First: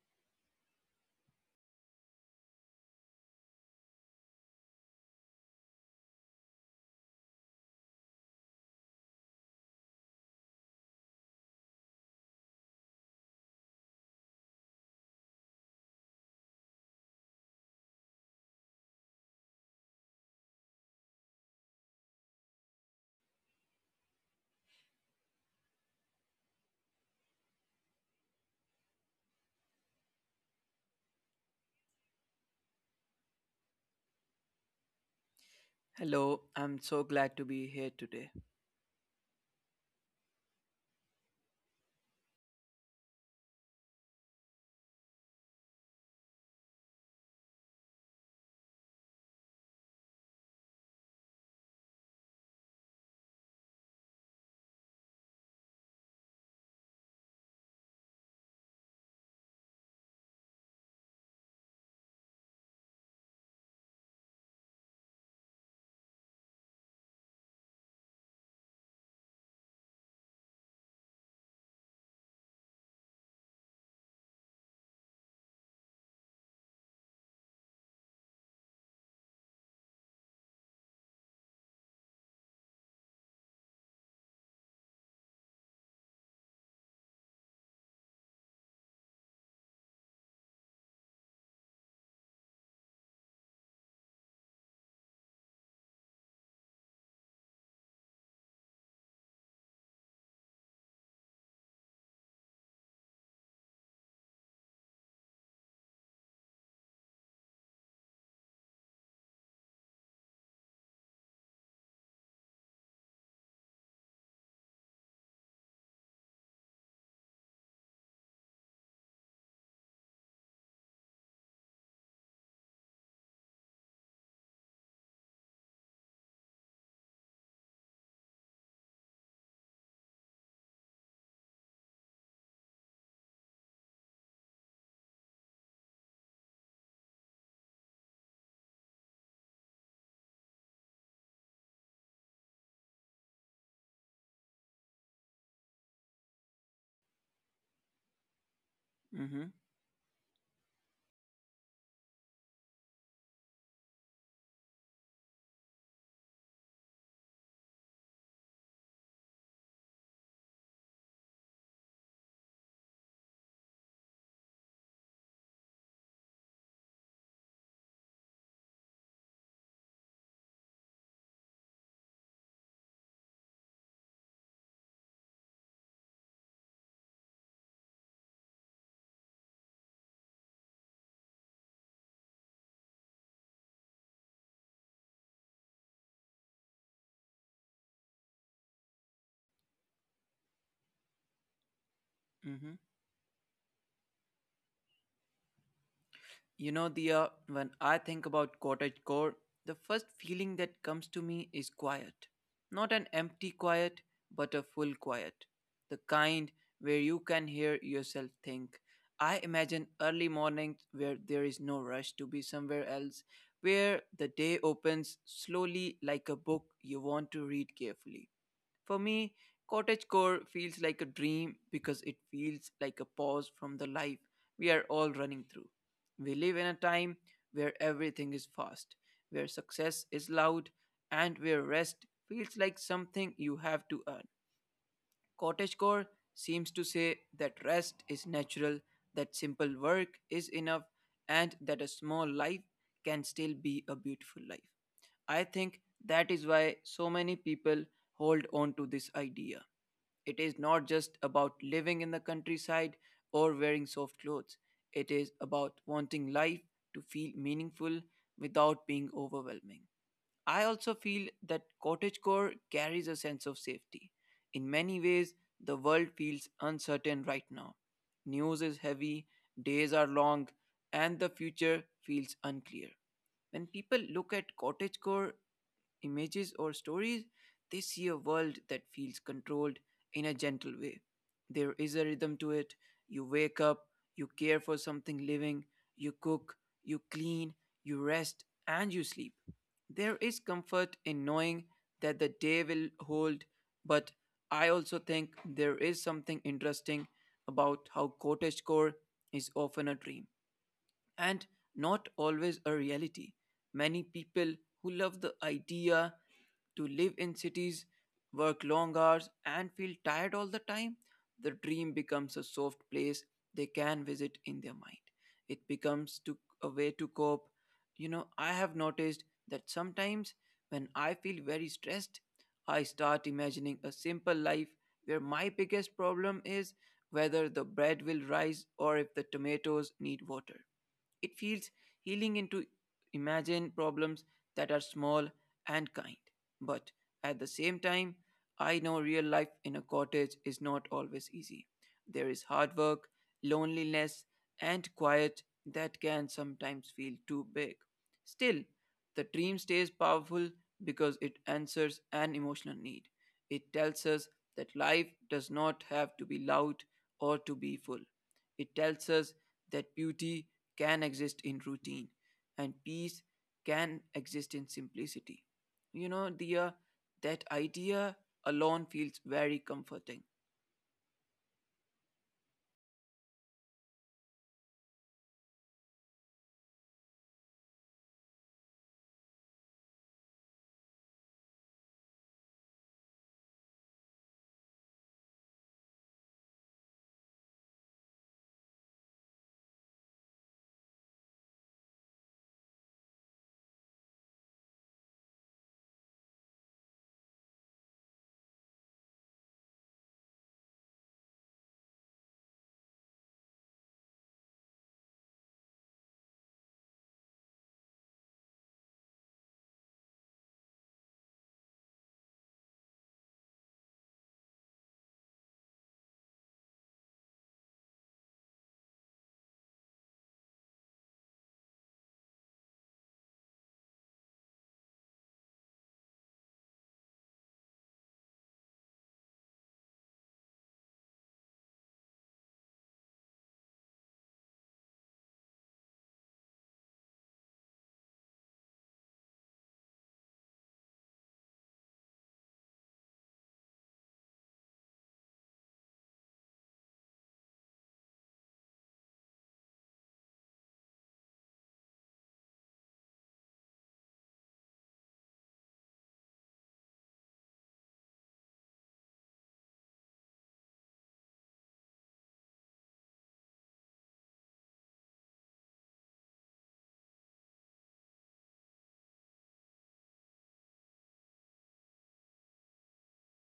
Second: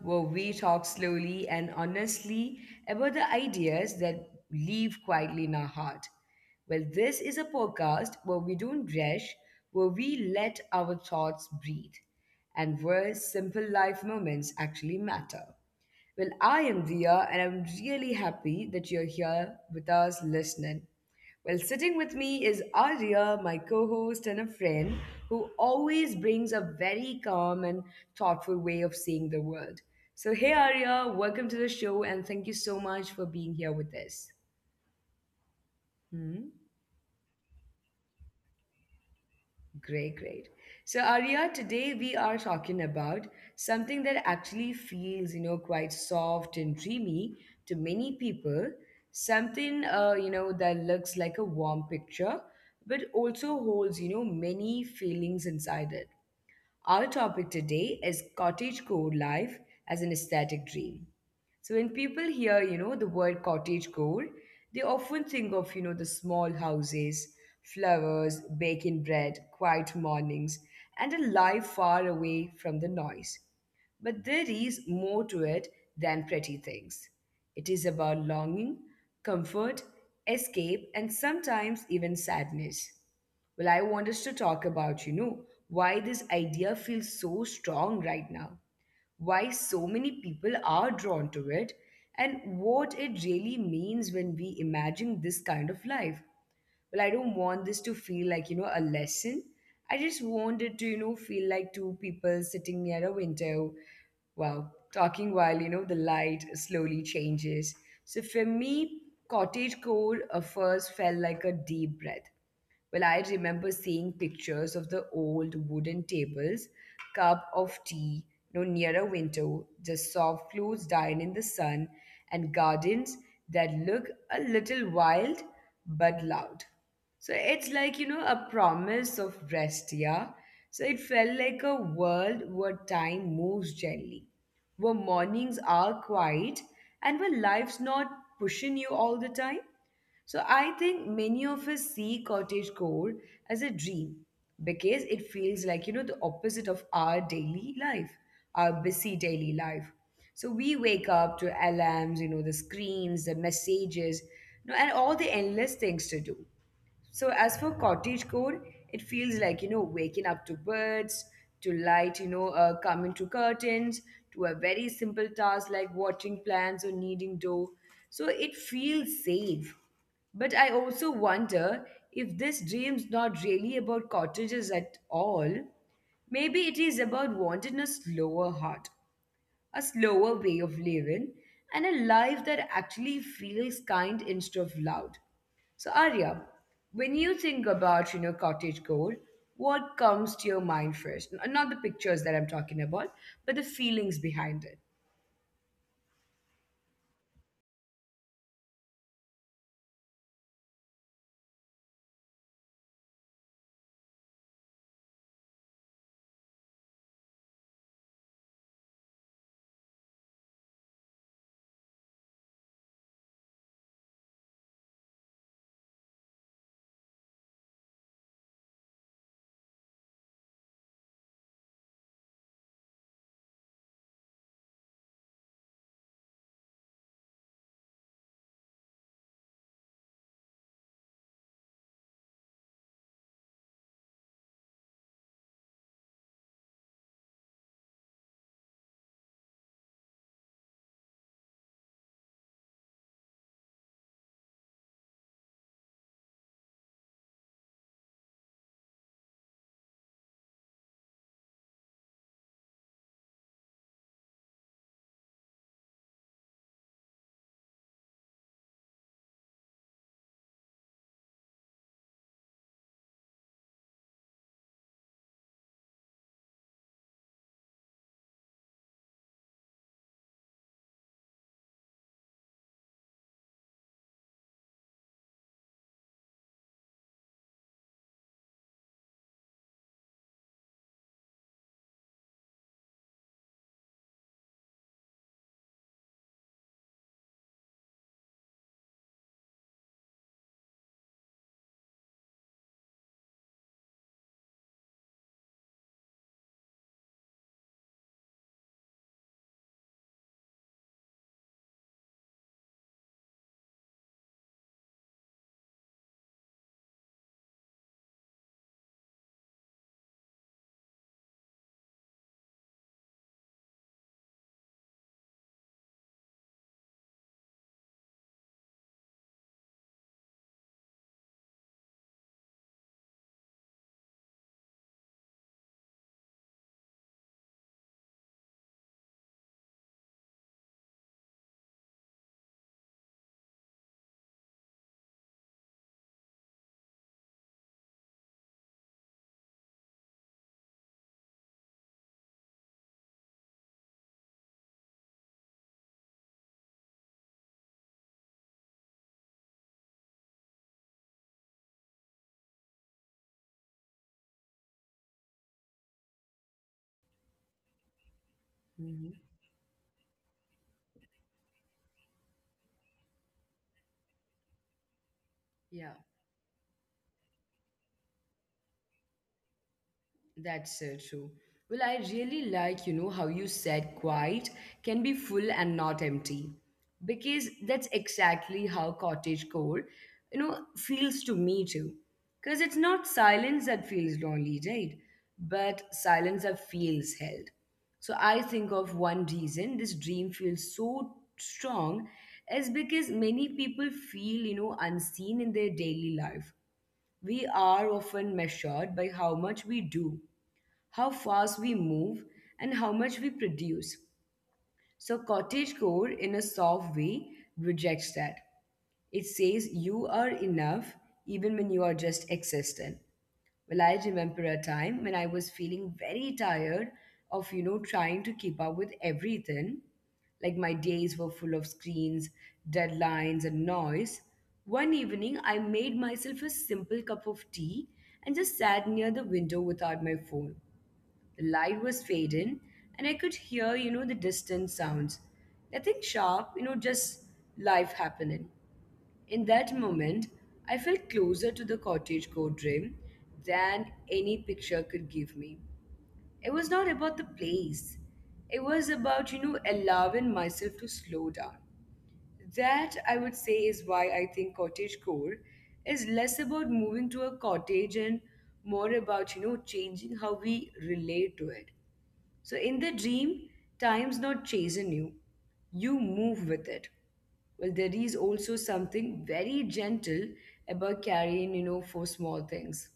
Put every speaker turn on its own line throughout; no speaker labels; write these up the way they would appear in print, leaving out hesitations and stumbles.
where we talk slowly and honestly about the ideas that live quietly in our heart. This is a podcast where we don't rush, where we let our thoughts breathe, and where simple life moments actually matter. I am Dia, and I'm really happy that you're here with us listening. Sitting with me is Arya, my co host and a friend who always brings a very calm and thoughtful way of seeing the world. So, hey Arya, welcome to the show, and thank you so much for being here with us.
Hello,
Hmm?
I'm so glad to be here today.
Great, great. So, Arya, today we are talking about something that actually feels, quite soft and dreamy to many people. Something that looks like a warm picture, but also holds, many feelings inside it. Our topic today is cottagecore life as an aesthetic dream. So when people hear, the word cottagecore, they often think of, the small houses, flowers, baking bread, quiet mornings, and a life far away from the noise. But there is more to it than pretty things. It is about longing, comfort, escape, and sometimes even sadness. I want us to talk about, why this idea feels so strong right now, why so many people are drawn to it, and what it really means when we imagine this kind of life. I don't want this to feel like a lesson. I just want it to feel like two people sitting near a window, wow, talking while the light slowly changes. So for me, cottage core first felt like a deep breath. I remember seeing pictures of the old wooden tables, cup of tea, no, near a window, just soft clothes dying in the sun, and gardens that look a little wild but loud. So it's like, a promise of rest, yeah? So it felt like a world where time moves gently, where mornings are quiet, and where life's not pushing you all the time. So I think many of us see cottage core as a dream because it feels like, the opposite of our daily life, our busy
Mm-hmm,
daily life. So we wake up to alarms, the screens, the messages, and all the endless things to do. So as for cottagecore, it feels like waking up to birds, to light, coming to curtains, to a very simple task like watering plants or kneading dough. So it feels safe. But I also wonder if this dream's not really about cottages at all. Maybe it is about wanting a slower heart, a slower way of living, and a life that actually feels kind instead of loud. So, Arya, when you think about, cottage gold, what comes to your mind first? Not the pictures that I'm
mm-hmm.
talking about, but the feelings behind it.
You know, Dia, when I think about cottagecore, the first feeling that comes to me is quiet. Not an empty quiet, but a full quiet. The kind where you can hear yourself think. I imagine early mornings where there is no rush to be somewhere else, where the day opens slowly like a book you want to read carefully. For me, cottagecore feels like a dream because it feels like a pause from the life we are all running through. We live in a time where everything is fast, where success is loud, and where rest feels like something you have to earn. Cottagecore seems to say that rest is natural, that simple work is enough, and that a small life can still be a beautiful life. I think that is why so many people hold on to this idea. It is not just about living in the countryside or wearing soft clothes, it is about wanting life to feel meaningful without being overwhelming. I also feel that cottagecore carries a sense of safety. In many ways, the world feels uncertain right now. News is heavy, days are long, and the future feels unclear. When people look at cottagecore images or stories, they see a world that feels controlled in a gentle way. There is a rhythm to it. You wake up, you care for something living, you cook, you clean, you rest, and you sleep. There is comfort in knowing that the day will hold, but I also think there is something interesting about how cottagecore is often a dream and not always a reality. Many people who love the idea to live in cities, work long hours, and feel tired all the time, the dream becomes a soft place they can visit in their mind. It becomes a way to cope. You know, I have noticed that sometimes when I feel very stressed, I start imagining a simple life where my biggest problem is whether the bread will rise or if the tomatoes need water. It feels healing into imagine problems that are small and kind. But at the same time, I know real life in a cottage is not always easy. There is hard work, loneliness, and quiet that can sometimes feel too big. Still, the dream stays powerful because it answers an emotional need. It tells us that life does not have to be loud or to be full. It tells us
Hmm.
that beauty can exist in routine and peace can exist in simplicity. You know,
Yeah.
Dia, that idea alone feels very comforting.
That's so true. I really like, how you said quiet can be full and not empty. Because that's exactly how cottage core, feels to me too. Because it's not silence that feels lonely, right? But silence that feels held. So I think of one reason this dream feels so strong is because many people feel, unseen in their daily life. We are often measured by how much we do, how fast we move, and how much we produce. So, cottagecore, in a soft way, rejects that. It says you are enough even when you are just existent. I remember a time when I was feeling very tired of, trying to keep up with everything. Like my days were full of screens, deadlines, and noise. One evening, I made myself a simple cup of tea and just sat near the window without my phone. The light was fading, and I could hear, the distant sounds. Nothing sharp, just life happening. In that moment, I felt closer to the cottage court dream than any picture could give me. It was not about the place. It was about, allowing myself to slow down. That I would say is why I think cottage core is less about moving to a cottage and more about, changing how we relate to it. So in the dream, time's not chasing you, you move with it. Well, there is also something very gentle about carrying, for small things:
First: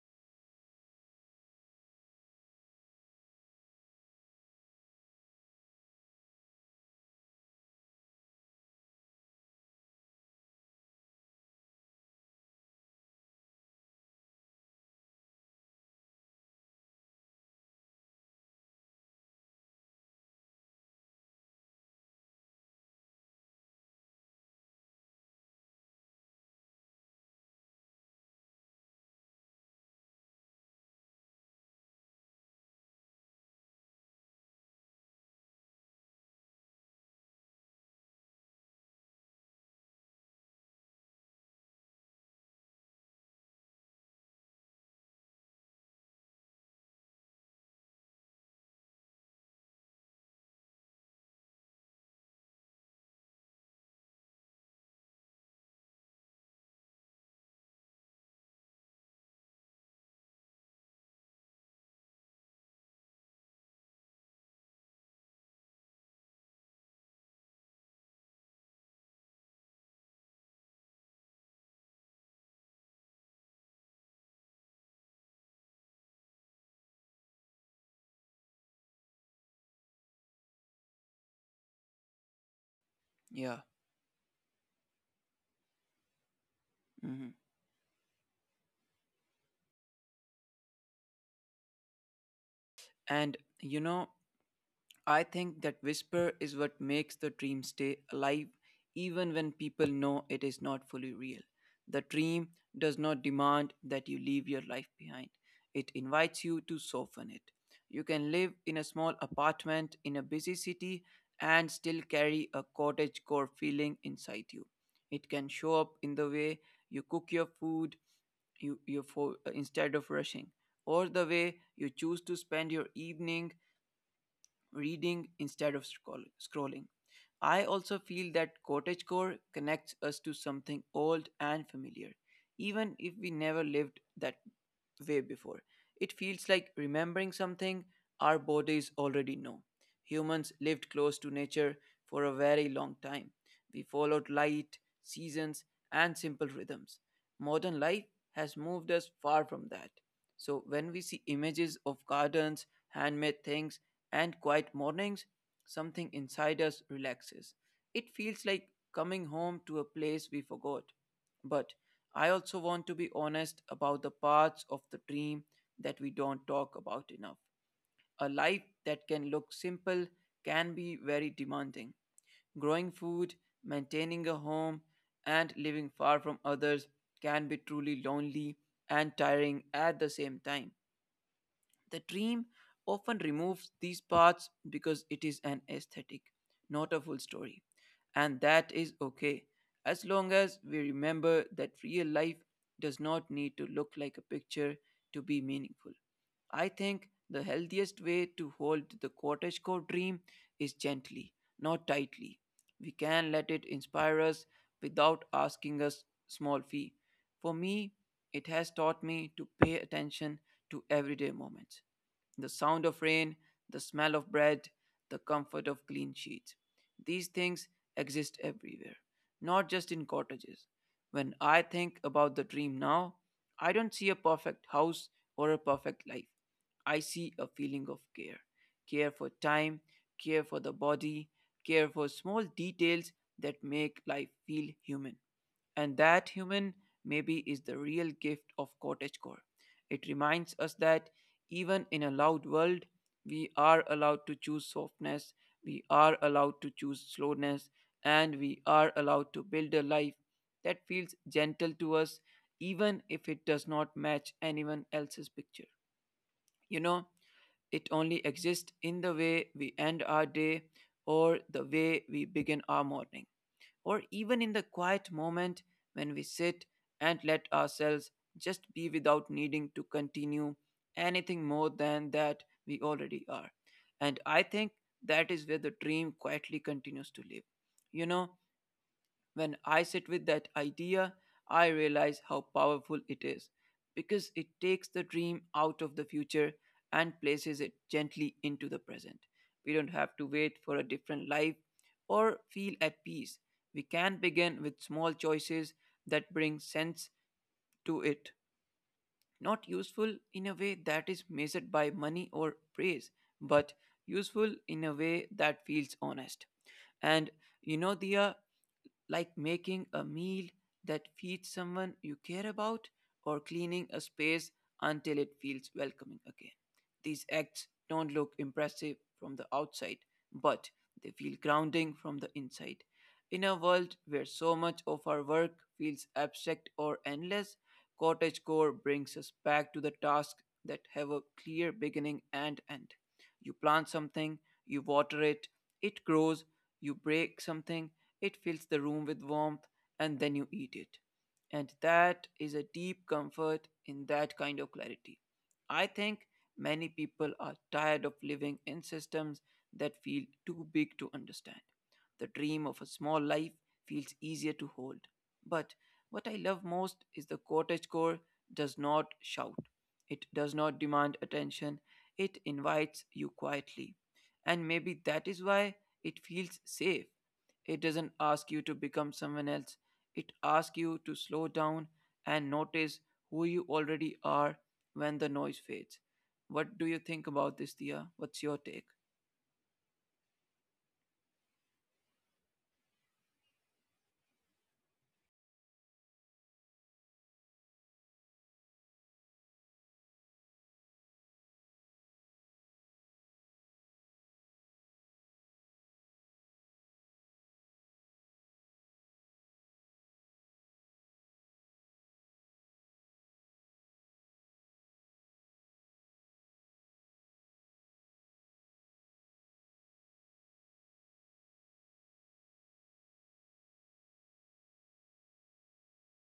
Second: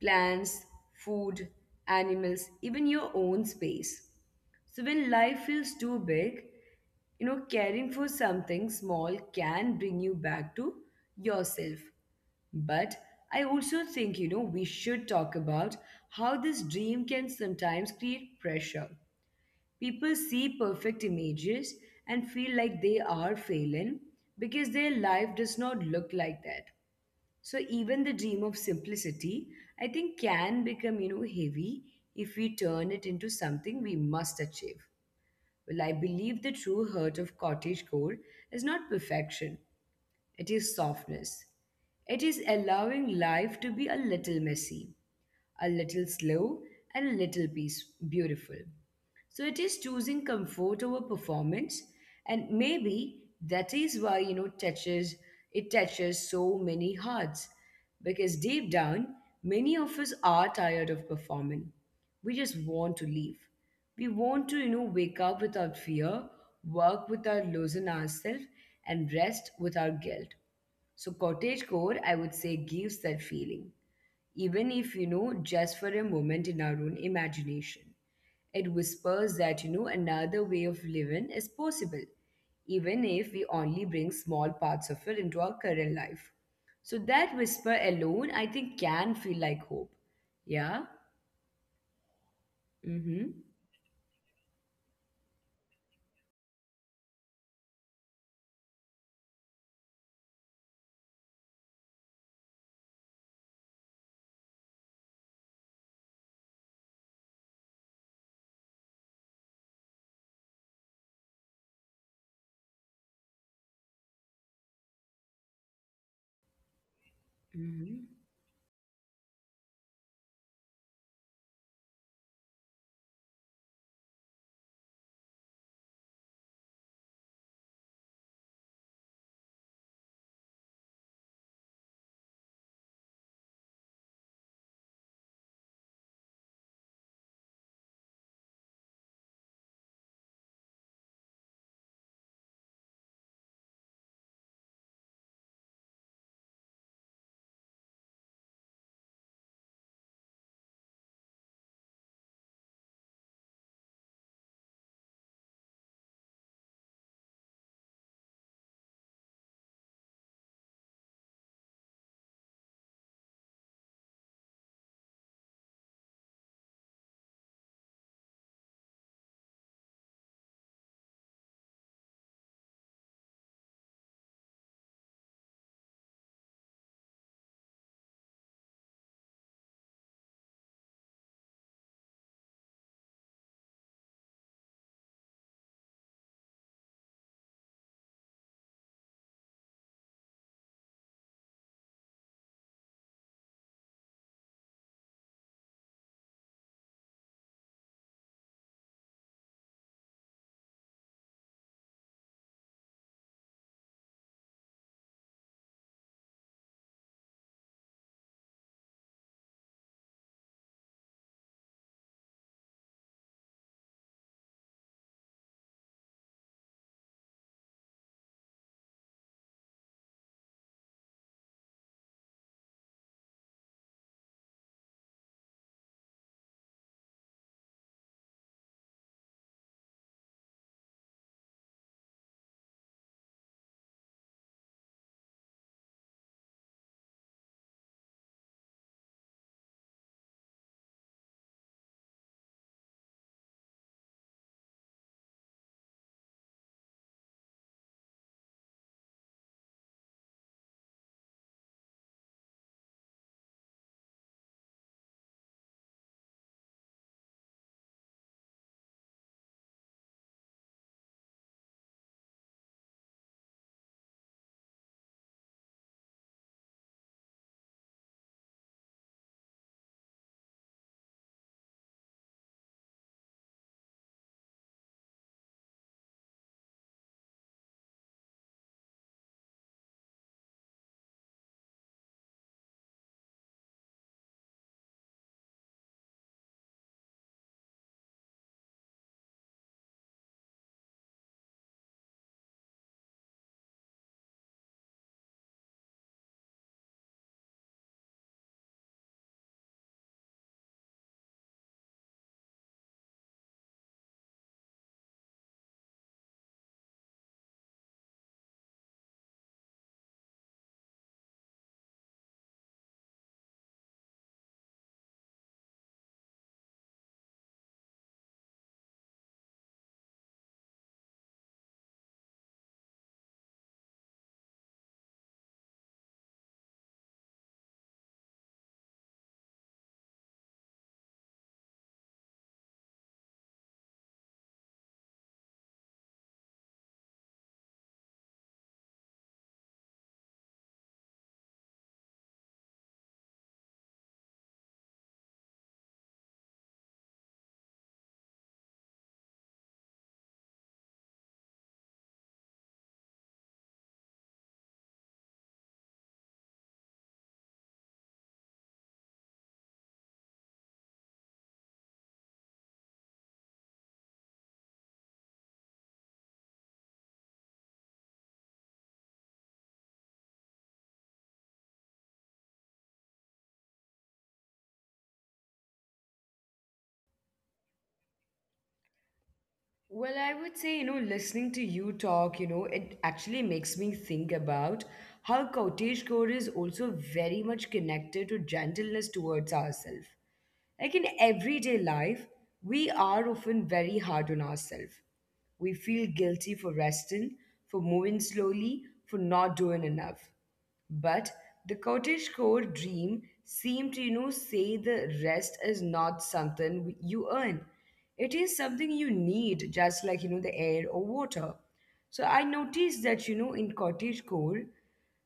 plants, food, animals, even your own space. So when life feels too big, caring for something small can bring you back to yourself. But I also think, we should talk about how this dream can sometimes create pressure. People see perfect images and feel like they are failing because their life does not look like that. So even the dream of simplicity, I think, can become, heavy if we turn it into something we must achieve. Well, I believe the true heart of cottage core is not perfection, it is softness. It is allowing life to be a little messy, a little slow, and a little peace, beautiful. So it is choosing comfort over performance, and maybe that is why you know touches it touches so many hearts, because deep down, many of us are tired of performing. We just want to leave. We want to wake up without fear, work without losing ourselves, and rest without guilt. So cottagecore, I would say, gives that feeling even if just for a moment in our own imagination. It whispers that another way of living is possible, even if we
Yeah.
only bring small parts of it into our current life. So
Hmm.
that whisper alone, I think, can feel like hope. Yeah.
And,
Mm-hmm.
you know, I think that whisper is what makes the dream stay alive even when people know it is not fully real. The dream does not demand that you leave your life behind, it invites you to soften it. You can live in a small apartment in a busy city and still carry a cottage core feeling inside you. It can show up in the way you cook your
Mm-hmm.
food instead of rushing, or the way you choose to spend your evening reading instead of scrolling. I also feel that cottagecore connects us to something old and familiar, even if we never lived that way before. It feels like remembering something our bodies already know. Humans lived close to nature for a very long time. We followed light, seasons, and simple rhythms. Modern life has moved us far from that. So, when we see images of gardens, handmade things, and quiet mornings, something inside us relaxes. It feels like coming home to a place we forgot. But I also want to be honest about the parts of the dream that we don't talk about enough. A life that can look simple can be very demanding. Growing food, maintaining a home, and living far from others can be truly lonely and tiring at the same time. The dream often removes these parts because it is an aesthetic, not a full story. And that is okay, as long as we remember that real life does not need to look like a picture to be meaningful. I think the healthiest way to hold the cottagecore dream is gently, not tightly. We can let it inspire us without asking us small fee. For me, it has taught me to pay attention to everyday moments, the sound of rain, the smell of bread, the comfort of clean sheets. These things exist everywhere, not just in cottages. When I think about the dream now, I don't see a perfect house or a perfect life. I see a feeling of care, care for time, care for the body, care for small details that make life feel human. And that human maybe is the real gift of cottagecore. It reminds us that even in a loud world, we are allowed to choose softness, we are allowed to choose slowness, and we are allowed to build a life that feels gentle to us, even if it does not match anyone else's picture. You know, it only exists in the way we end our day or the way we begin our morning or even in the quiet moment when we sit and let ourselves just be without needing to continue anything more than that we already are. And I think that is where the dream quietly continues to live. You know, when I sit with that idea, I realize how powerful it is because it takes the dream out of the future and places it gently into the present. We don't have to wait for a different life or feel at peace. We can begin with small choices that bring sense to it. Not useful in a way that is measured by money or praise, but useful in a way that feels honest. And, you know, Dia, like making a meal that feeds someone you care about or cleaning a space until it feels welcoming again. These acts don't look impressive from the outside, but they feel grounding from the inside. In a world where so much of our work feels abstract or endless, cottagecore brings us back to the tasks that have a clear beginning and end. You plant something, you water it, it grows, you break something, it fills the room with warmth, and then you eat it. And that is a deep comfort in that kind of clarity. I think many people are tired of living in systems that feel too big to understand. The dream of a small life feels easier to hold. But what I love most is the cottage core does not shout. It does not demand attention. It invites you quietly. And maybe that is why it feels safe. It doesn't ask you to become someone else. It asks you to slow down and notice who you already are when the noise fades. What do you think about this, Dia? What's your take?
I would say, listening to you talk, it actually makes me think about how Kautesh is also very much connected to gentleness towards ourselves. Like in everyday life, we are often very hard on ourselves. We feel guilty for resting, for moving slowly, for not doing enough. But the cottage core dream seemed to, say the rest is not something you earn. It is something you need, just like, the air or water. So I noticed that, in cottage core,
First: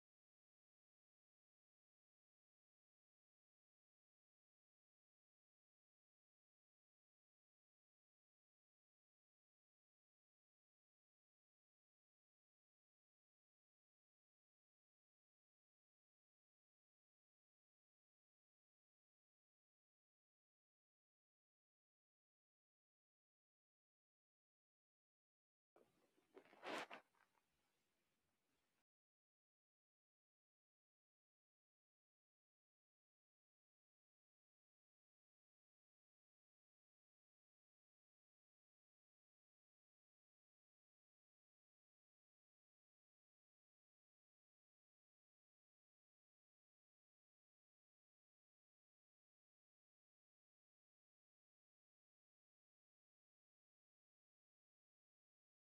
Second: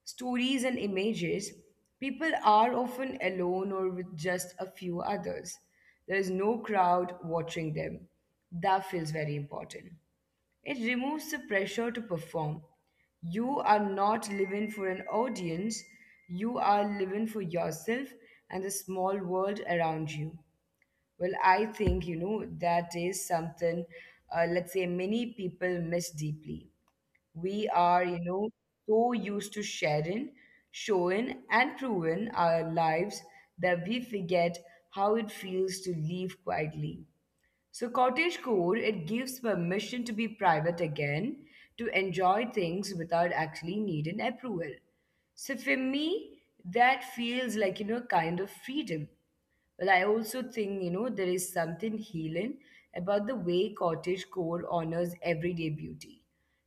stories and images, people are often alone or with just a few others. There is no crowd watching them. That feels very important. It removes the pressure to perform. You are not living for an audience, you are living for yourself and the small world around you. I think, that is something, let's say, many people miss deeply. We are, so used to sharing, showing, and proving our lives that we forget how it feels to live quietly. So, cottage core, it gives permission to be private again, to enjoy things without actually needing approval. So, for me, that feels like, kind of freedom. But I also think, there is something healing about the way cottage core honors everyday beauty,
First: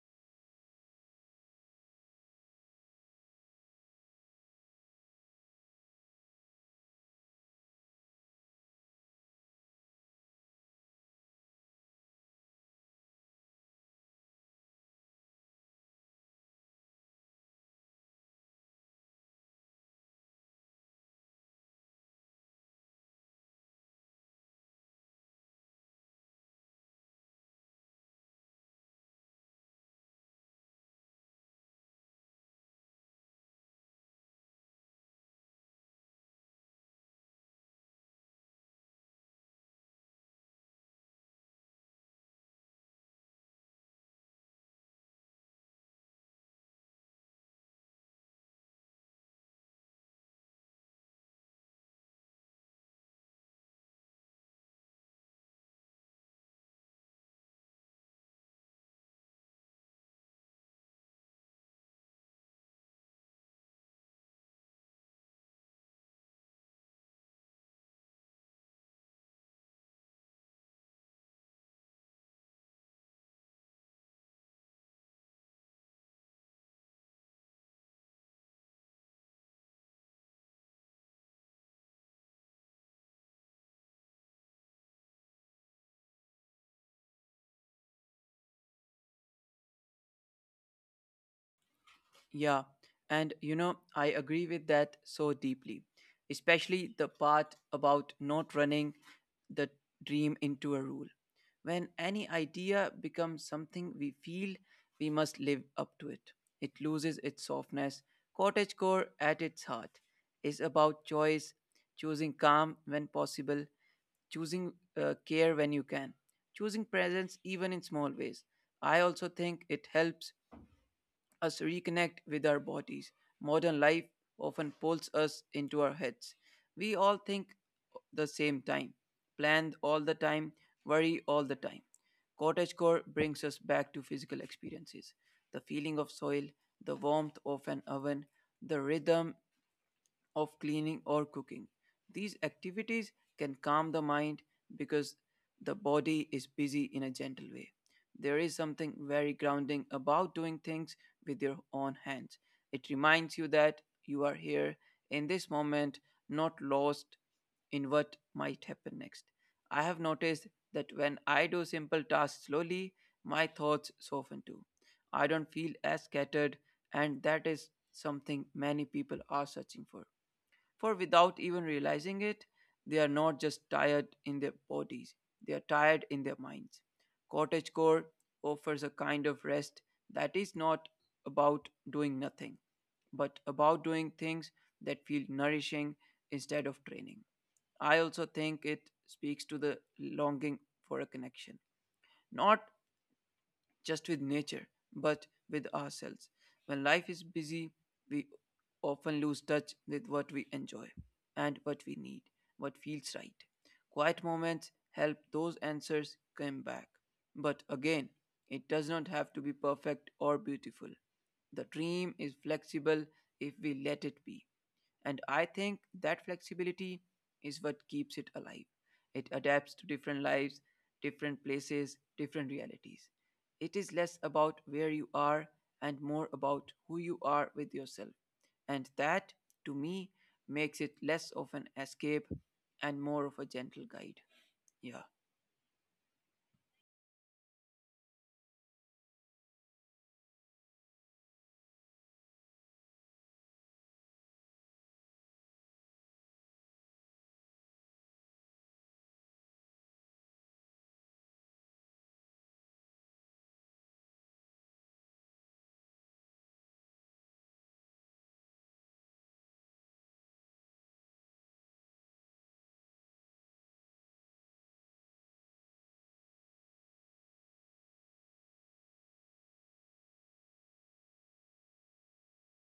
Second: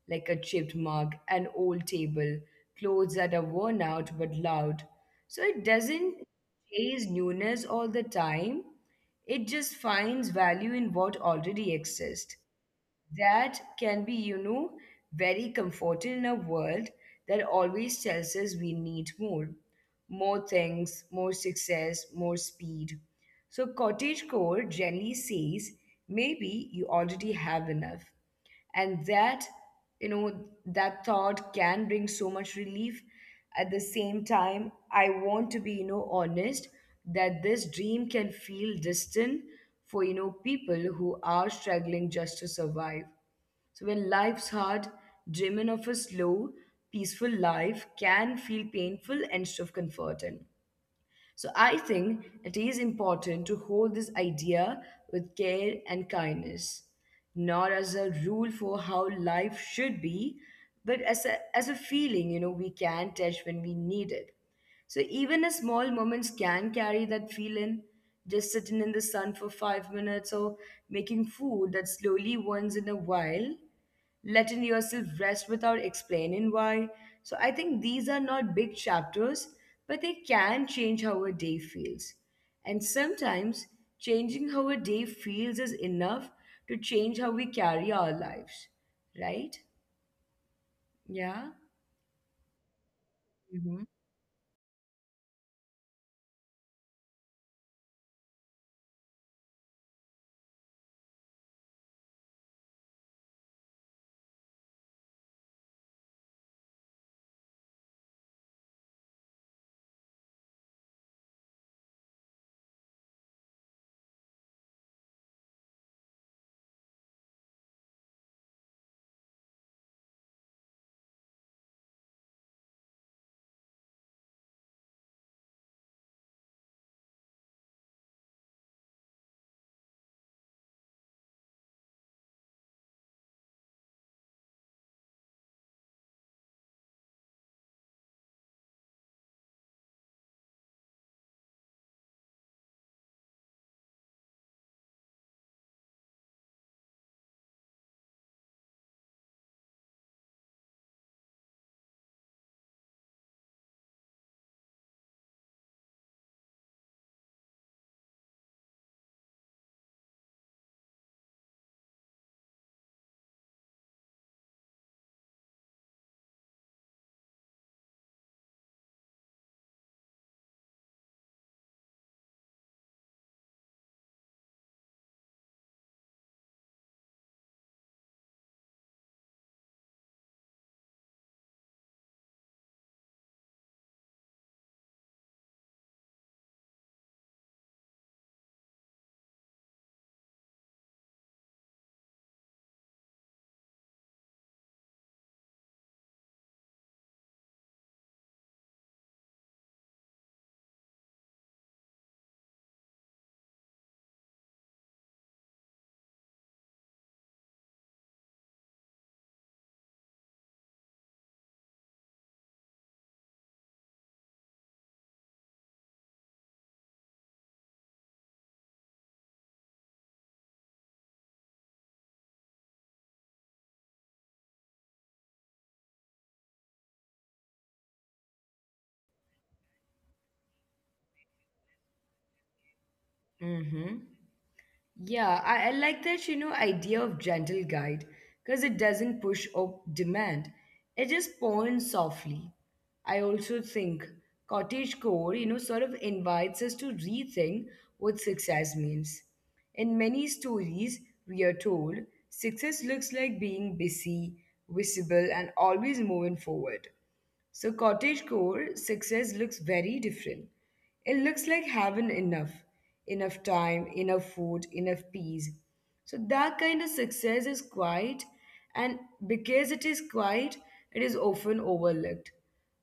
like a chipped mug, an old table, clothes that are worn out but loud. So it doesn't chase newness all the time. It just finds value in what already exists. That can be, very comforting in a world that always tells us we need more. More things, more success, more speed. So cottagecore generally says maybe you already have enough, and that, you know that thought can bring so much relief. At the same time, I want to be honest that this dream can feel distant for people who are struggling just to survive. So when life's hard, dreaming of a slow, peaceful life can feel painful instead of comforting. So I think it is important to hold this idea with care and kindness, not as a rule for how life should be, but as a feeling, we can touch when we need it. So even a small moments can carry that feeling, just sitting in the sun for 5 minutes or making food that slowly once in a while, letting yourself rest without explaining why. So I think these are not big chapters, but they can change how a day feels. And sometimes changing how a day feels is enough to change how we carry our lives, right? Yeah.
Yeah, and you
Mm-hmm.
know, I agree with that so deeply, especially the part about not running the dream into a rule. When any idea becomes something we feel we must live up to it, it loses its softness. Cottagecore at its heart is about choice, choosing calm when possible, choosing care when you can, choosing presence even in small ways. I also think it helps us reconnect with our bodies. Modern life often pulls us into our heads. We all think the same time, plan all the time, worry all the time. Cottagecore brings us back to physical experiences, the feeling of soil, the warmth of an oven, the rhythm of cleaning or cooking. These activities can calm the mind because the body is busy in a gentle way. There is something very grounding about doing things with your own hands. It reminds you that you are here in this moment, not lost in what might happen next. I have noticed that when I do simple tasks slowly, my thoughts soften too. I don't feel as scattered, and that is something many people are searching for. For without even realizing it, they are not just tired in their bodies, they are tired in their minds. Cottagecore offers a kind of rest that is not about doing nothing, but about doing things that feel nourishing instead of draining. I also think it speaks to the longing for a connection. Not just with nature, but with ourselves. When life is busy, we often lose touch with what we enjoy and what we need, what feels right. Quiet moments help those answers come back. But again, it does not have to be perfect or beautiful. The dream is flexible if we let it be. And I think that flexibility is what keeps it alive. It adapts to different lives, different places, different realities. It is less about where you are and more about who you are with yourself. And that, to me, makes it less of an escape and more of a
Mm-hmm.
gentle guide. Yeah.
Yeah, I like that, idea of gentle guide because it doesn't push or demand. It just points softly. I also think cottagecore, sort of invites us to rethink what success means. In many stories, we are told success looks like being busy, visible, and always moving forward. So cottagecore success looks very different. It looks like having enough, enough time, enough food, enough peace. So that kind of success is quiet, and because it is quiet, it is often overlooked.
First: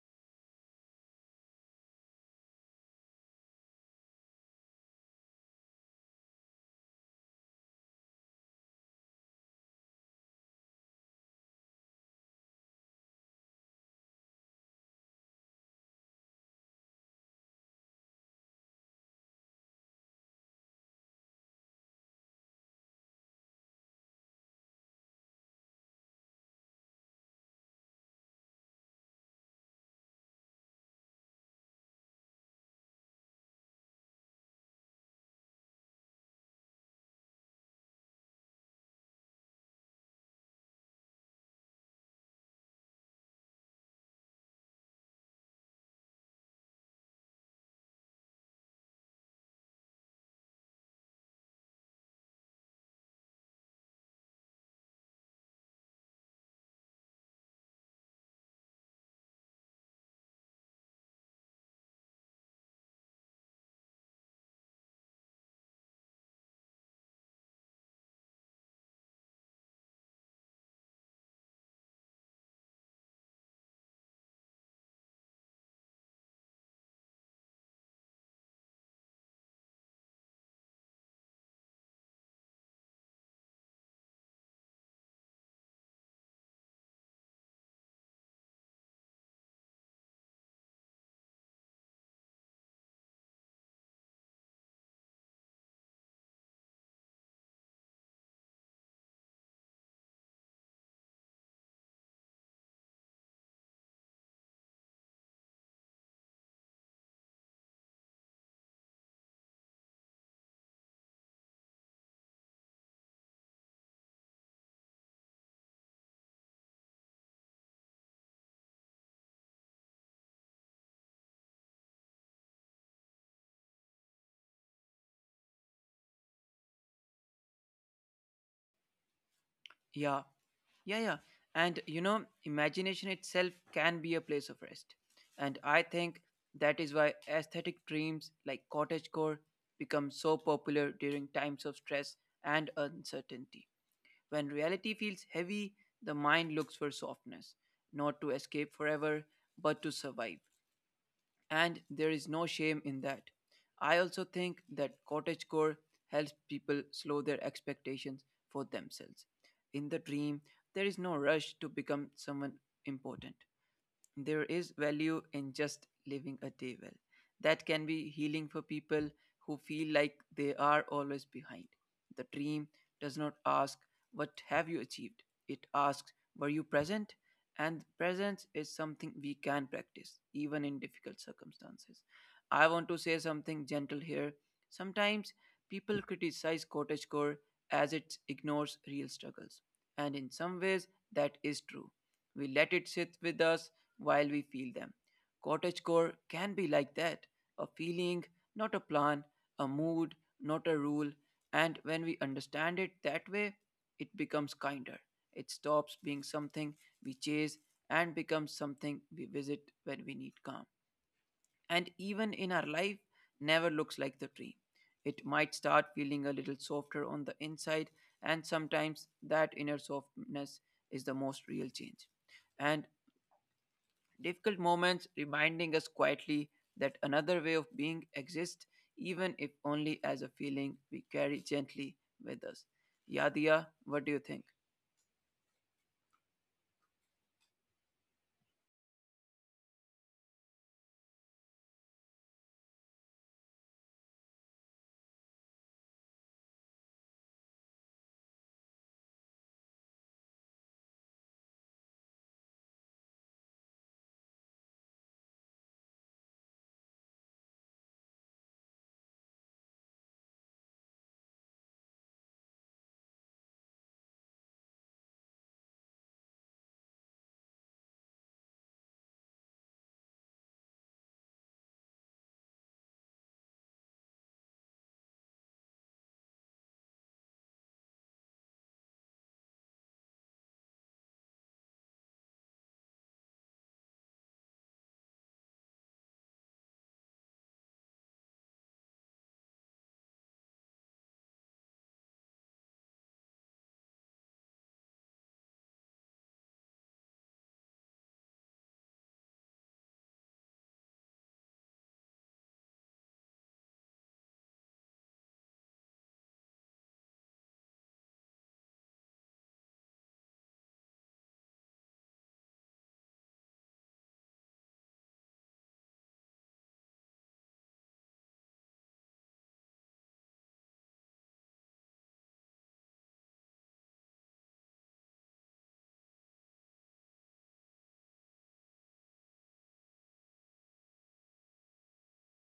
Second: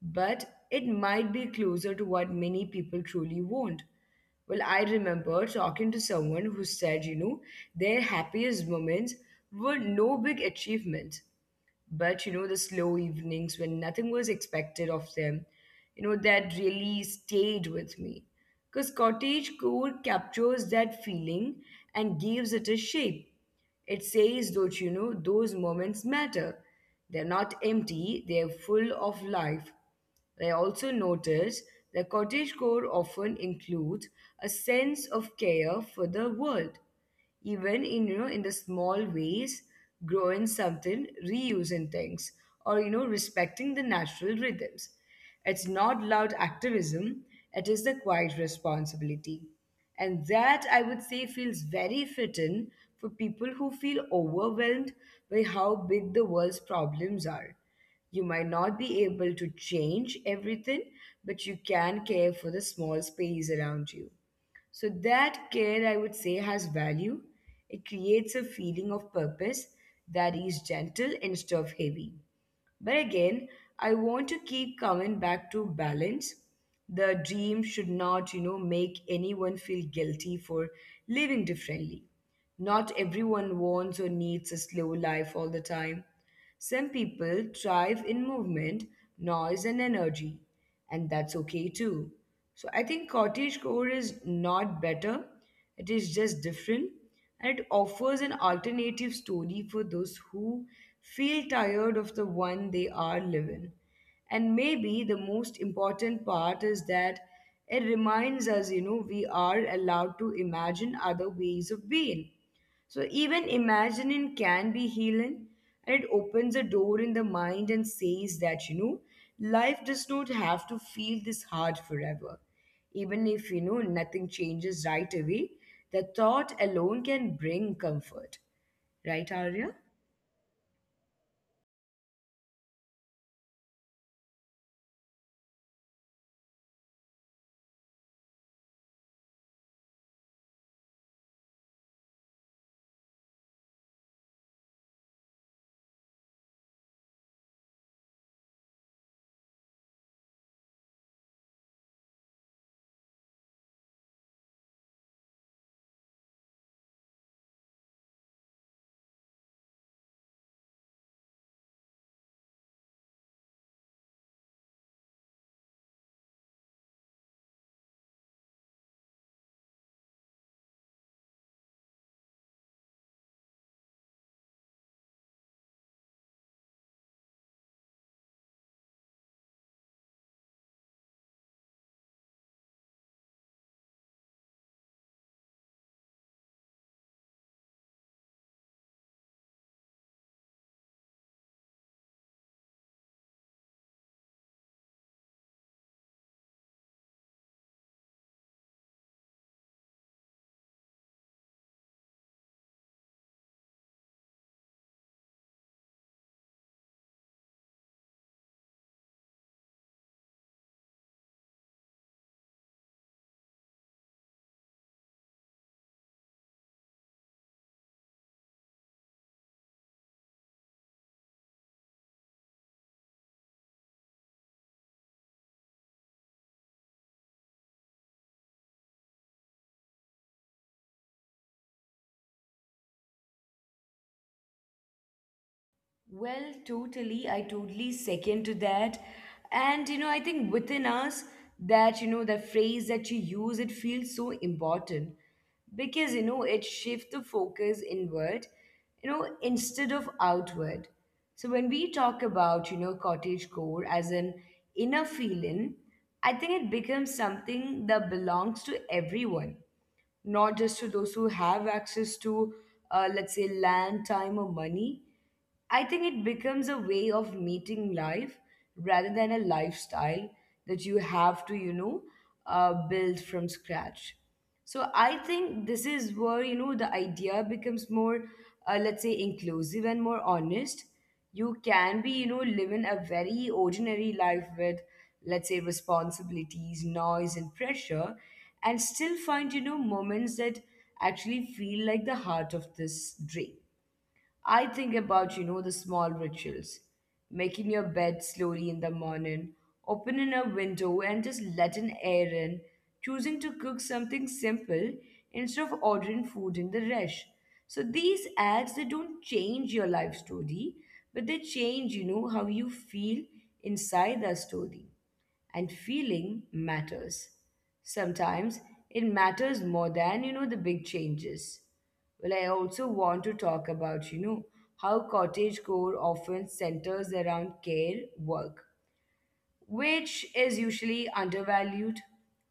But it might be closer to what many people truly want. Well, I remember talking to someone who said, you know, their happiest moments were no big achievements. But the slow evenings when nothing was expected of them, that really stayed with me. Because cottagecore captures that feeling and gives it a shape. It says that, you know, those moments matter. They're not empty, they're full of life. I also noticed that cottagecore often includes a sense of care for the world, even in, you know, in the small ways, growing something, reusing things, or, you know, respecting the natural rhythms. It's not loud activism, it is the quiet responsibility, and that, I would say, feels very fitting for people who feel overwhelmed by how big the world's problems are. You might not be able to change everything, but you can care for the small space around you. So that care, I would say, has value. It creates a feeling of purpose that is gentle instead of heavy. But again, I want to keep coming back to balance. The dream should not, you know, make anyone feel guilty for living differently. Not everyone wants or needs a slow life all the time. Some people thrive in movement, noise, and energy, and that's okay too. So I think cottagecore is not better, it is just different, and it offers an alternative story for those who feel tired of the one they are living. And maybe the most important part is that it reminds us, you know, we are allowed to imagine other ways of being, so even imagining can be healing, and it opens a door in the mind and says that, you know, life does not have to feel this hard forever. Even if, you know, nothing changes right away, the thought alone can bring comfort. Right, Arya?
Yeah, yeah, yeah. And you know, imagination itself can be a place of rest. And I think that is why aesthetic dreams like cottagecore become so popular during times of stress and uncertainty. When reality feels heavy, the mind looks for softness, not to escape forever, but to survive, and there is no shame in that. I also think that cottagecore helps people slow their expectations for themselves. In the dream, there is no rush to become someone important. There is value in just living a day well. That can be healing for people who feel like they are always behind. The dream does not ask, "What have you achieved?" It asks, "Were you present?" And presence is something we can practice, even in difficult circumstances. I want to say something gentle here. Sometimes people criticize cottagecore as it ignores real struggles. And in some ways, that is true. We let it sit with us while we feel them. Cottagecore can be like that: a feeling, not a plan, a mood, not a rule. And when we understand it that way, it becomes kinder. It stops being something we chase and becomes something we visit when we need calm, and even in our life never looks like the tree. It might start feeling a little softer on the inside, and sometimes that inner softness is the most real change. And difficult moments reminding us quietly that another way of being exists, even if only as a feeling we carry gently with us. Yadia, what do you think?
Well, totally. I totally second to that. And, you know, I think within us, that, you know, that phrase that you use, it feels so important because, you know, it shifts the focus inward, you know, instead of outward. So when we talk about, you know, cottage core as an inner feeling, I think it becomes something that belongs to everyone, not just to those who have access to, let's say, land, time, or money. I think it becomes a way of meeting life rather than a lifestyle that you have to, you know, build from scratch. So I think this is where, you know, the idea becomes more, let's say, inclusive and more honest. You can be, you know, living a very ordinary life with, let's say, responsibilities, noise, and pressure, and still find, you know, moments that actually feel like the heart of this dream. I think about, you know, the small rituals: making your bed slowly in the morning, opening a window and just letting air in, choosing to cook something simple instead of ordering food in the rush. So these acts, they don't change your life story, but they change, you know, how you feel inside the story, and feeling matters. Sometimes it matters more than, you know, the big changes. Well, I also want to talk about, you know, how cottagecore often centers around care work, which is usually undervalued,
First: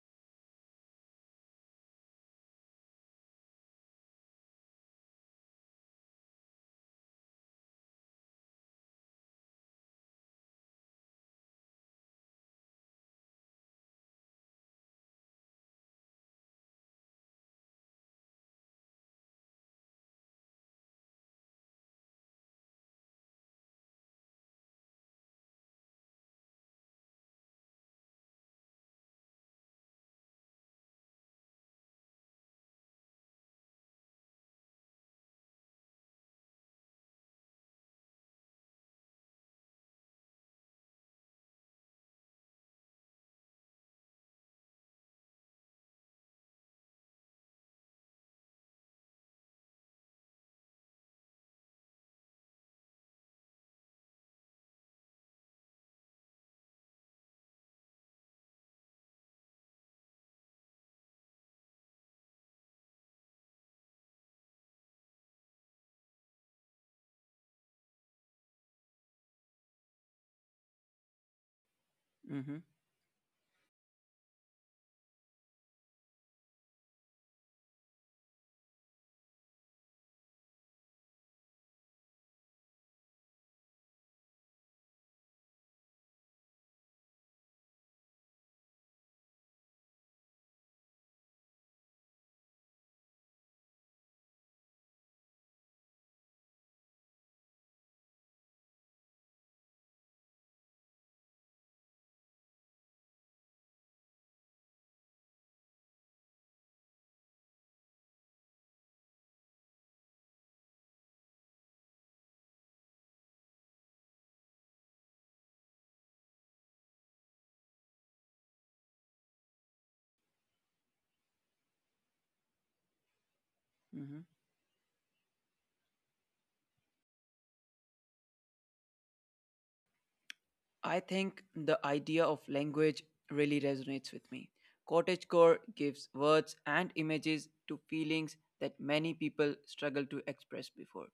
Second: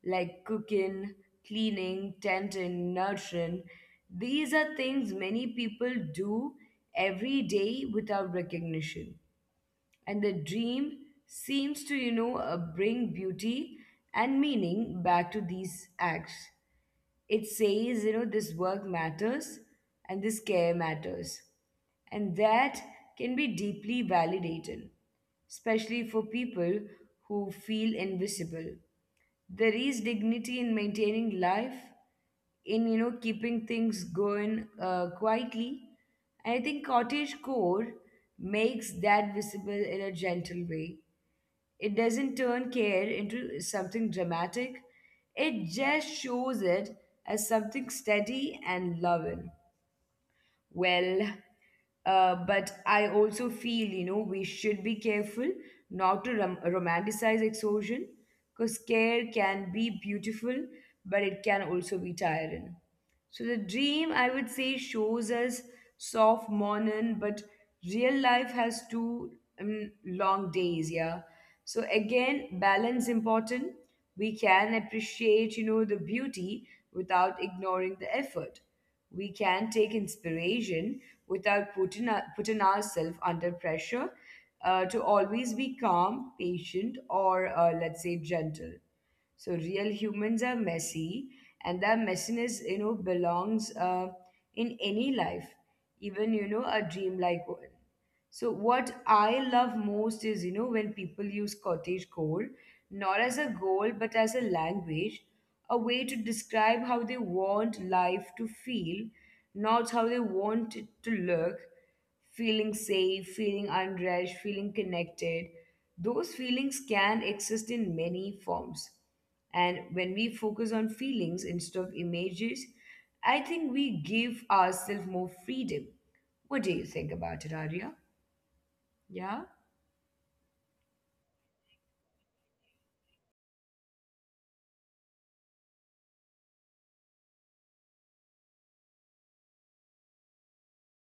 like cooking, cleaning, tenting, nurturing. These are things many people do every day without recognition, and the dream seems to, you know, bring beauty and meaning back to these acts. It says, you know, this work matters and this care matters, and that can be deeply validated, especially for people who feel invisible. There is dignity in maintaining life, in, you know, keeping things going, quietly. And I think cottage core makes that visible in a gentle way. It doesn't turn care into something dramatic, it just shows it as something steady and loving. Well, but I also feel, you know, we should be careful not to romanticize exhaustion, because care can be beautiful, but it can also be tiring. So the dream, I would say, shows us soft morning, but real life has two long days, yeah. So again,
Mm-hmm.
balance important. We can appreciate, you know, the beauty without ignoring the effort. We can take inspiration without putting ourselves under pressure, to always be calm, patient, or, let's say, gentle. So real humans are messy, and that messiness, you know, belongs, in any life, even, you know, a dreamlike one. So what I love most is, you know, when people use cottage core not as a goal but as a language, a way to describe how they want life to feel, not how they want it to look. Feeling safe, feeling unrest, feeling connected. Those feelings can exist in many forms. And when we focus on feelings instead of images, I think we
Mm-hmm.
give ourselves more freedom. What do you think about it, Arya? Yeah.
I think the idea of language really resonates with me. Cottagecore gives words and images to feelings that many people struggle to express before.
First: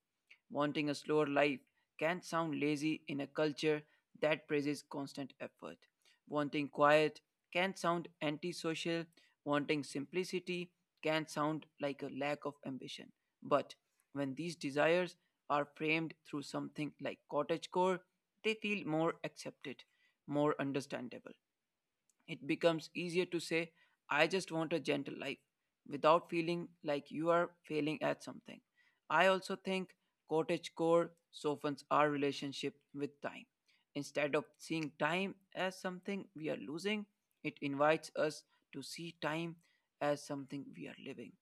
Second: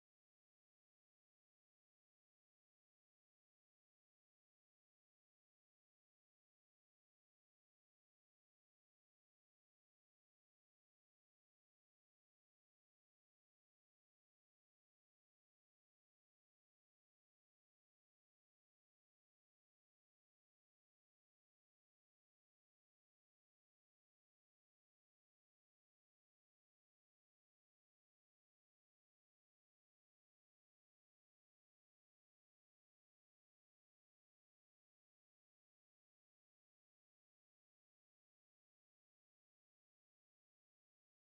Wanting a slower life can sound lazy in a culture that praises constant effort. Wanting quiet can sound antisocial. Wanting simplicity can sound like a lack of ambition. But when these desires are framed through something like cottagecore, they feel more accepted, more understandable. It becomes easier to say, "I just want a gentle life," without feeling like you are failing at something. I also think cottagecore softens our relationship with time. Instead of seeing time as something we are losing, it invites us to see time as something we are living.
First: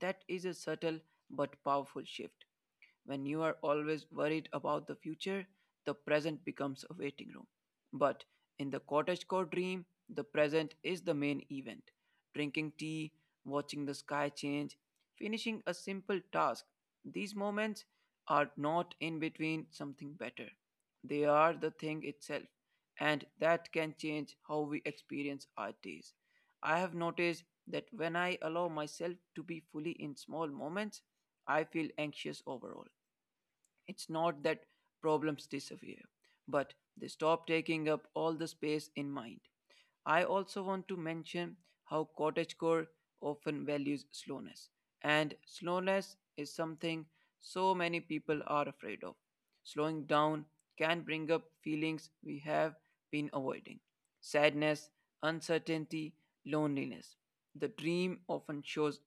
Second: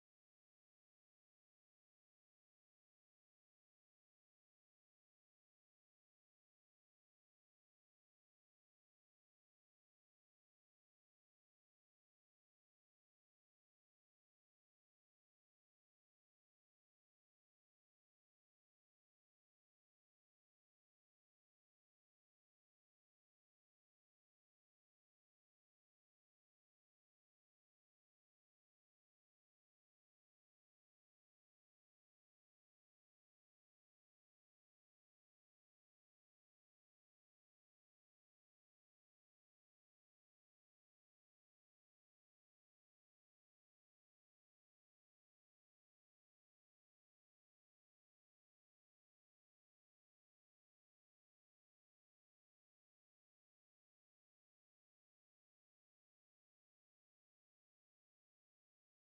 That is a subtle but powerful shift. When you are always worried about the future, the present becomes a waiting room. But in the cottagecore dream, the present is the main event. Drinking tea, watching the sky change, finishing a simple task. These moments are not in between something better. They are the thing itself, and that can change how we experience our days. I have noticed that when I allow myself to be fully in small moments, I feel anxious overall. It's not that problems disappear, but they stop taking up all the space in mind. I also want to mention how cottagecore often values slowness, and slowness is something so many people are afraid of. Slowing down can bring up feelings we have been avoiding: sadness, uncertainty, loneliness. The dream often shows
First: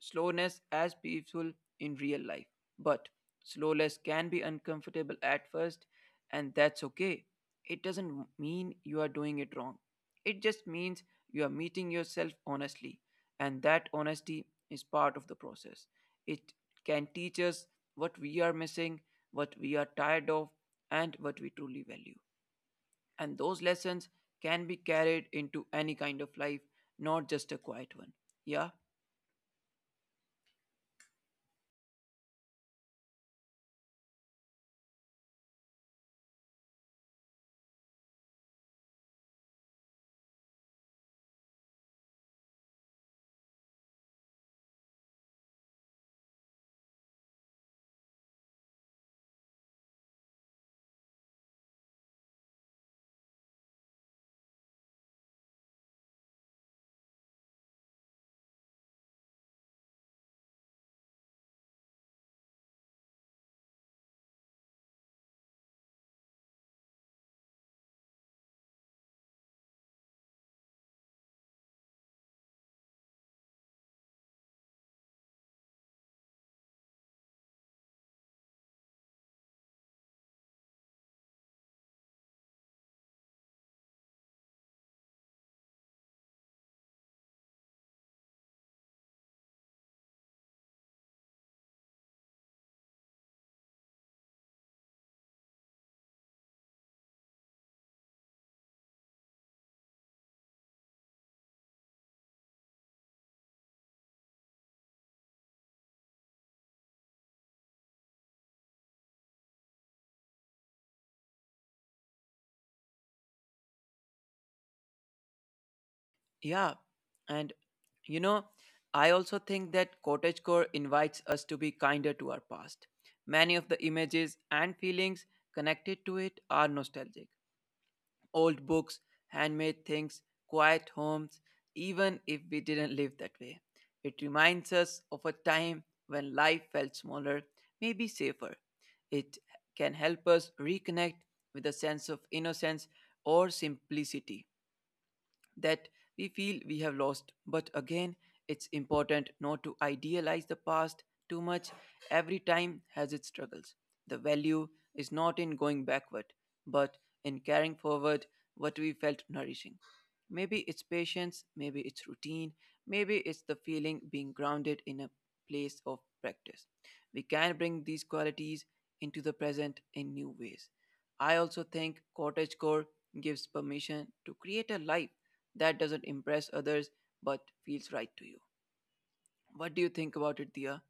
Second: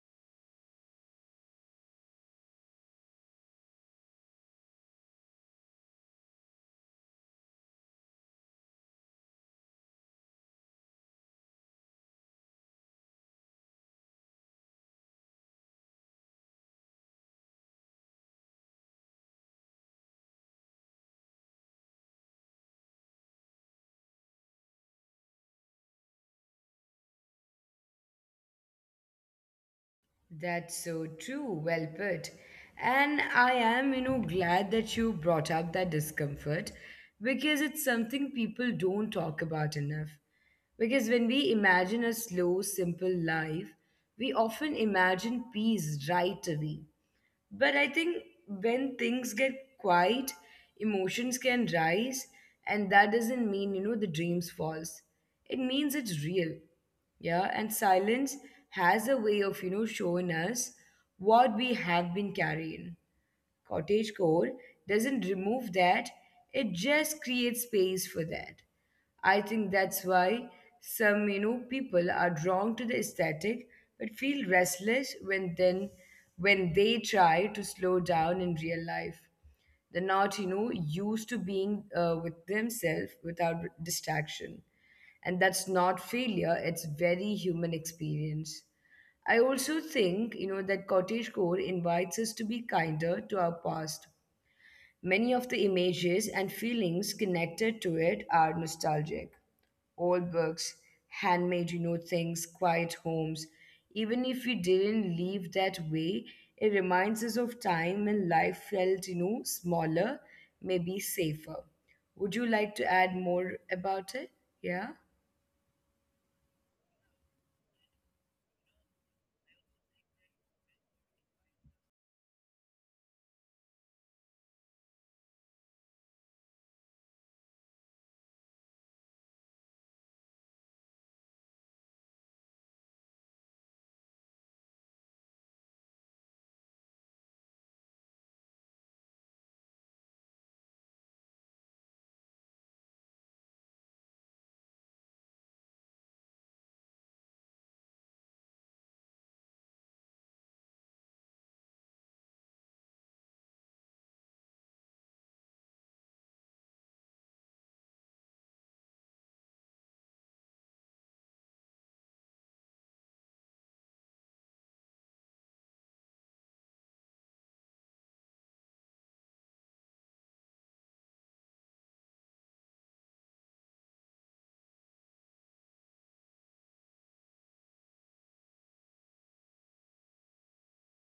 slowness as peaceful in real life, but slowness can be uncomfortable at first, and that's okay. It doesn't mean you are doing it wrong, it just means you are meeting yourself honestly, and that honesty is part of the process. It can teach us what we are missing, what we are tired of, and what we truly value. And those lessons can be carried into any kind of life, not just a quiet one. Yeah,
That's so true. Well put. And I am, you know, glad that you brought up that discomfort, because it's something people don't talk about enough. Because when we imagine a slow, simple life, we often imagine peace right away. But I think when things get quiet, emotions can rise, and that doesn't mean, you know, the dream's false. It means it's real. Yeah, and silence has a way of, you know, showing us what we have been carrying. Cottagecore doesn't remove that, it just creates space for that. I think that's why some, you know, people are drawn to the aesthetic but feel restless when they try to slow down in real life. They're not, you know, used to being, with themselves without distraction, and that's not failure, it's very human experience. I also think, you know, that cottagecore invites us to be kinder to our past. Many of the images and feelings connected to it are nostalgic: old books, handmade, you know, things, quiet homes. Even if we didn't live that way, it reminds us of time when life felt, you know, smaller, maybe safer. Would you like to add more about it? Yeah.
yeah. And you know, I also think that cottagecore invites us to be kinder to our past. Many of the images and feelings connected to it are nostalgic. Old books, handmade things, quiet homes, even if we didn't live that way. It reminds us of a time when life felt smaller, maybe safer. It can help us reconnect with a sense of innocence or simplicity that we feel we have lost. But again, it's important not to idealize the past too much. Every time has its struggles. The value is not in going backward, but in carrying forward what we felt nourishing. Maybe it's patience, maybe it's routine, maybe it's the feeling being grounded in a place of practice. We can bring these qualities into the present in new ways. I also think cottagecore gives permission to create a life that doesn't impress others but feels right to you. What do you think about it, Dia?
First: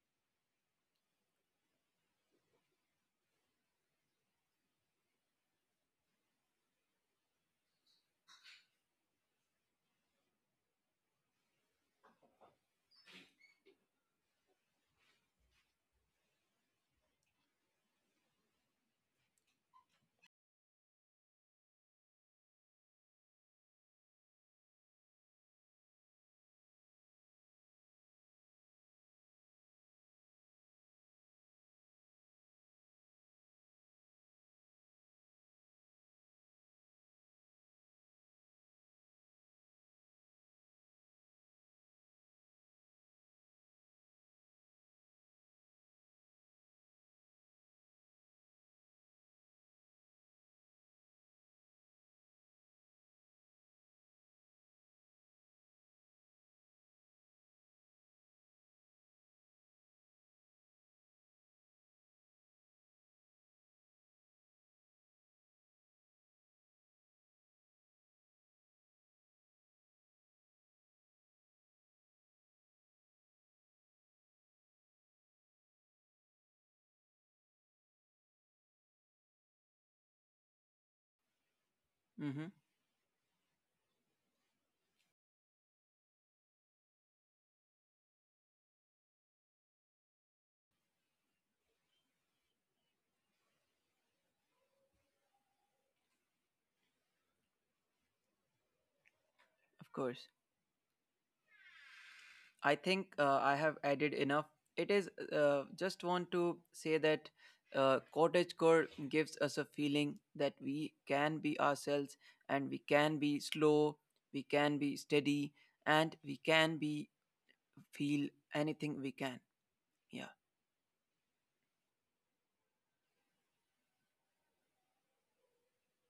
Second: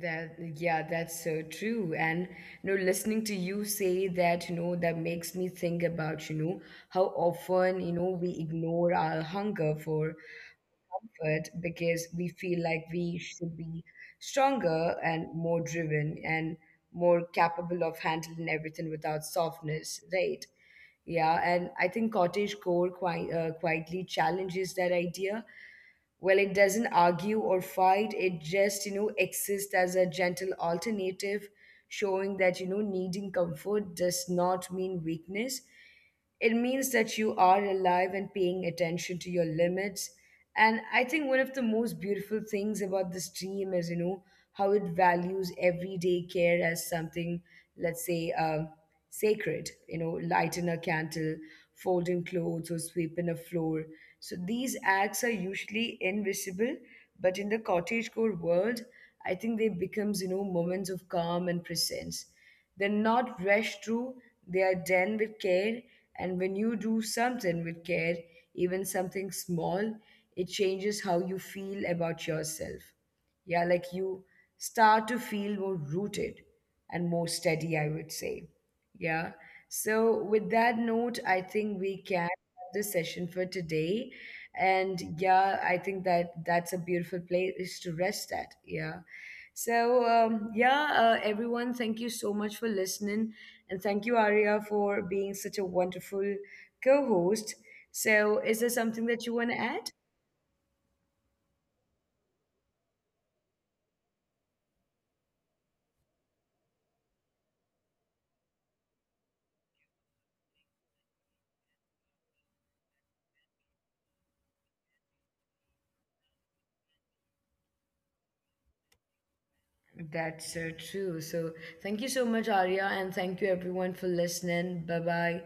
That, yeah, that's so true. And, you know, listening to you say that, you know, that makes me think about, you know, how often, you know, we ignore our hunger for comfort, because we feel like we should be stronger and more driven and more capable of handling everything without softness, right? Yeah, and I think cottage core quite, quietly challenges that idea. Well, it doesn't argue or fight, it just, you know, exists as a gentle alternative, showing that, you know, needing comfort does not mean weakness. It means that you are alive and paying attention to your limits. And I think one of the most beautiful things about this dream is, you know, how it values everyday care as something, let's say, sacred. You know, lighting a candle, folding clothes, or sweeping a floor. So these acts are usually invisible, but in the cottagecore world, I think they becomes, you know, moments of calm and presence. They're not rushed through; they are done with care. And when you do something with care, even something small, it changes how you feel about yourself. Yeah, like you start to feel more rooted and more steady, I would say. Yeah. So, with that note, I think we can
Hmm.
have the session for today. And yeah, I think that that's a beautiful place to rest at. Yeah. So, yeah, everyone, thank you so much for listening. And thank you, Arya, for being such a wonderful co host. So, is there something
Of
that you want to
course.
add?
I think I have added enough. It is, just want to say that cottagecore gives us a feeling that we can be ourselves and we can be slow, we can be steady, and we can be, feel anything we can. Yeah.
That's so true. So, thank you so much, Arya. And thank you, everyone, for listening. Bye bye.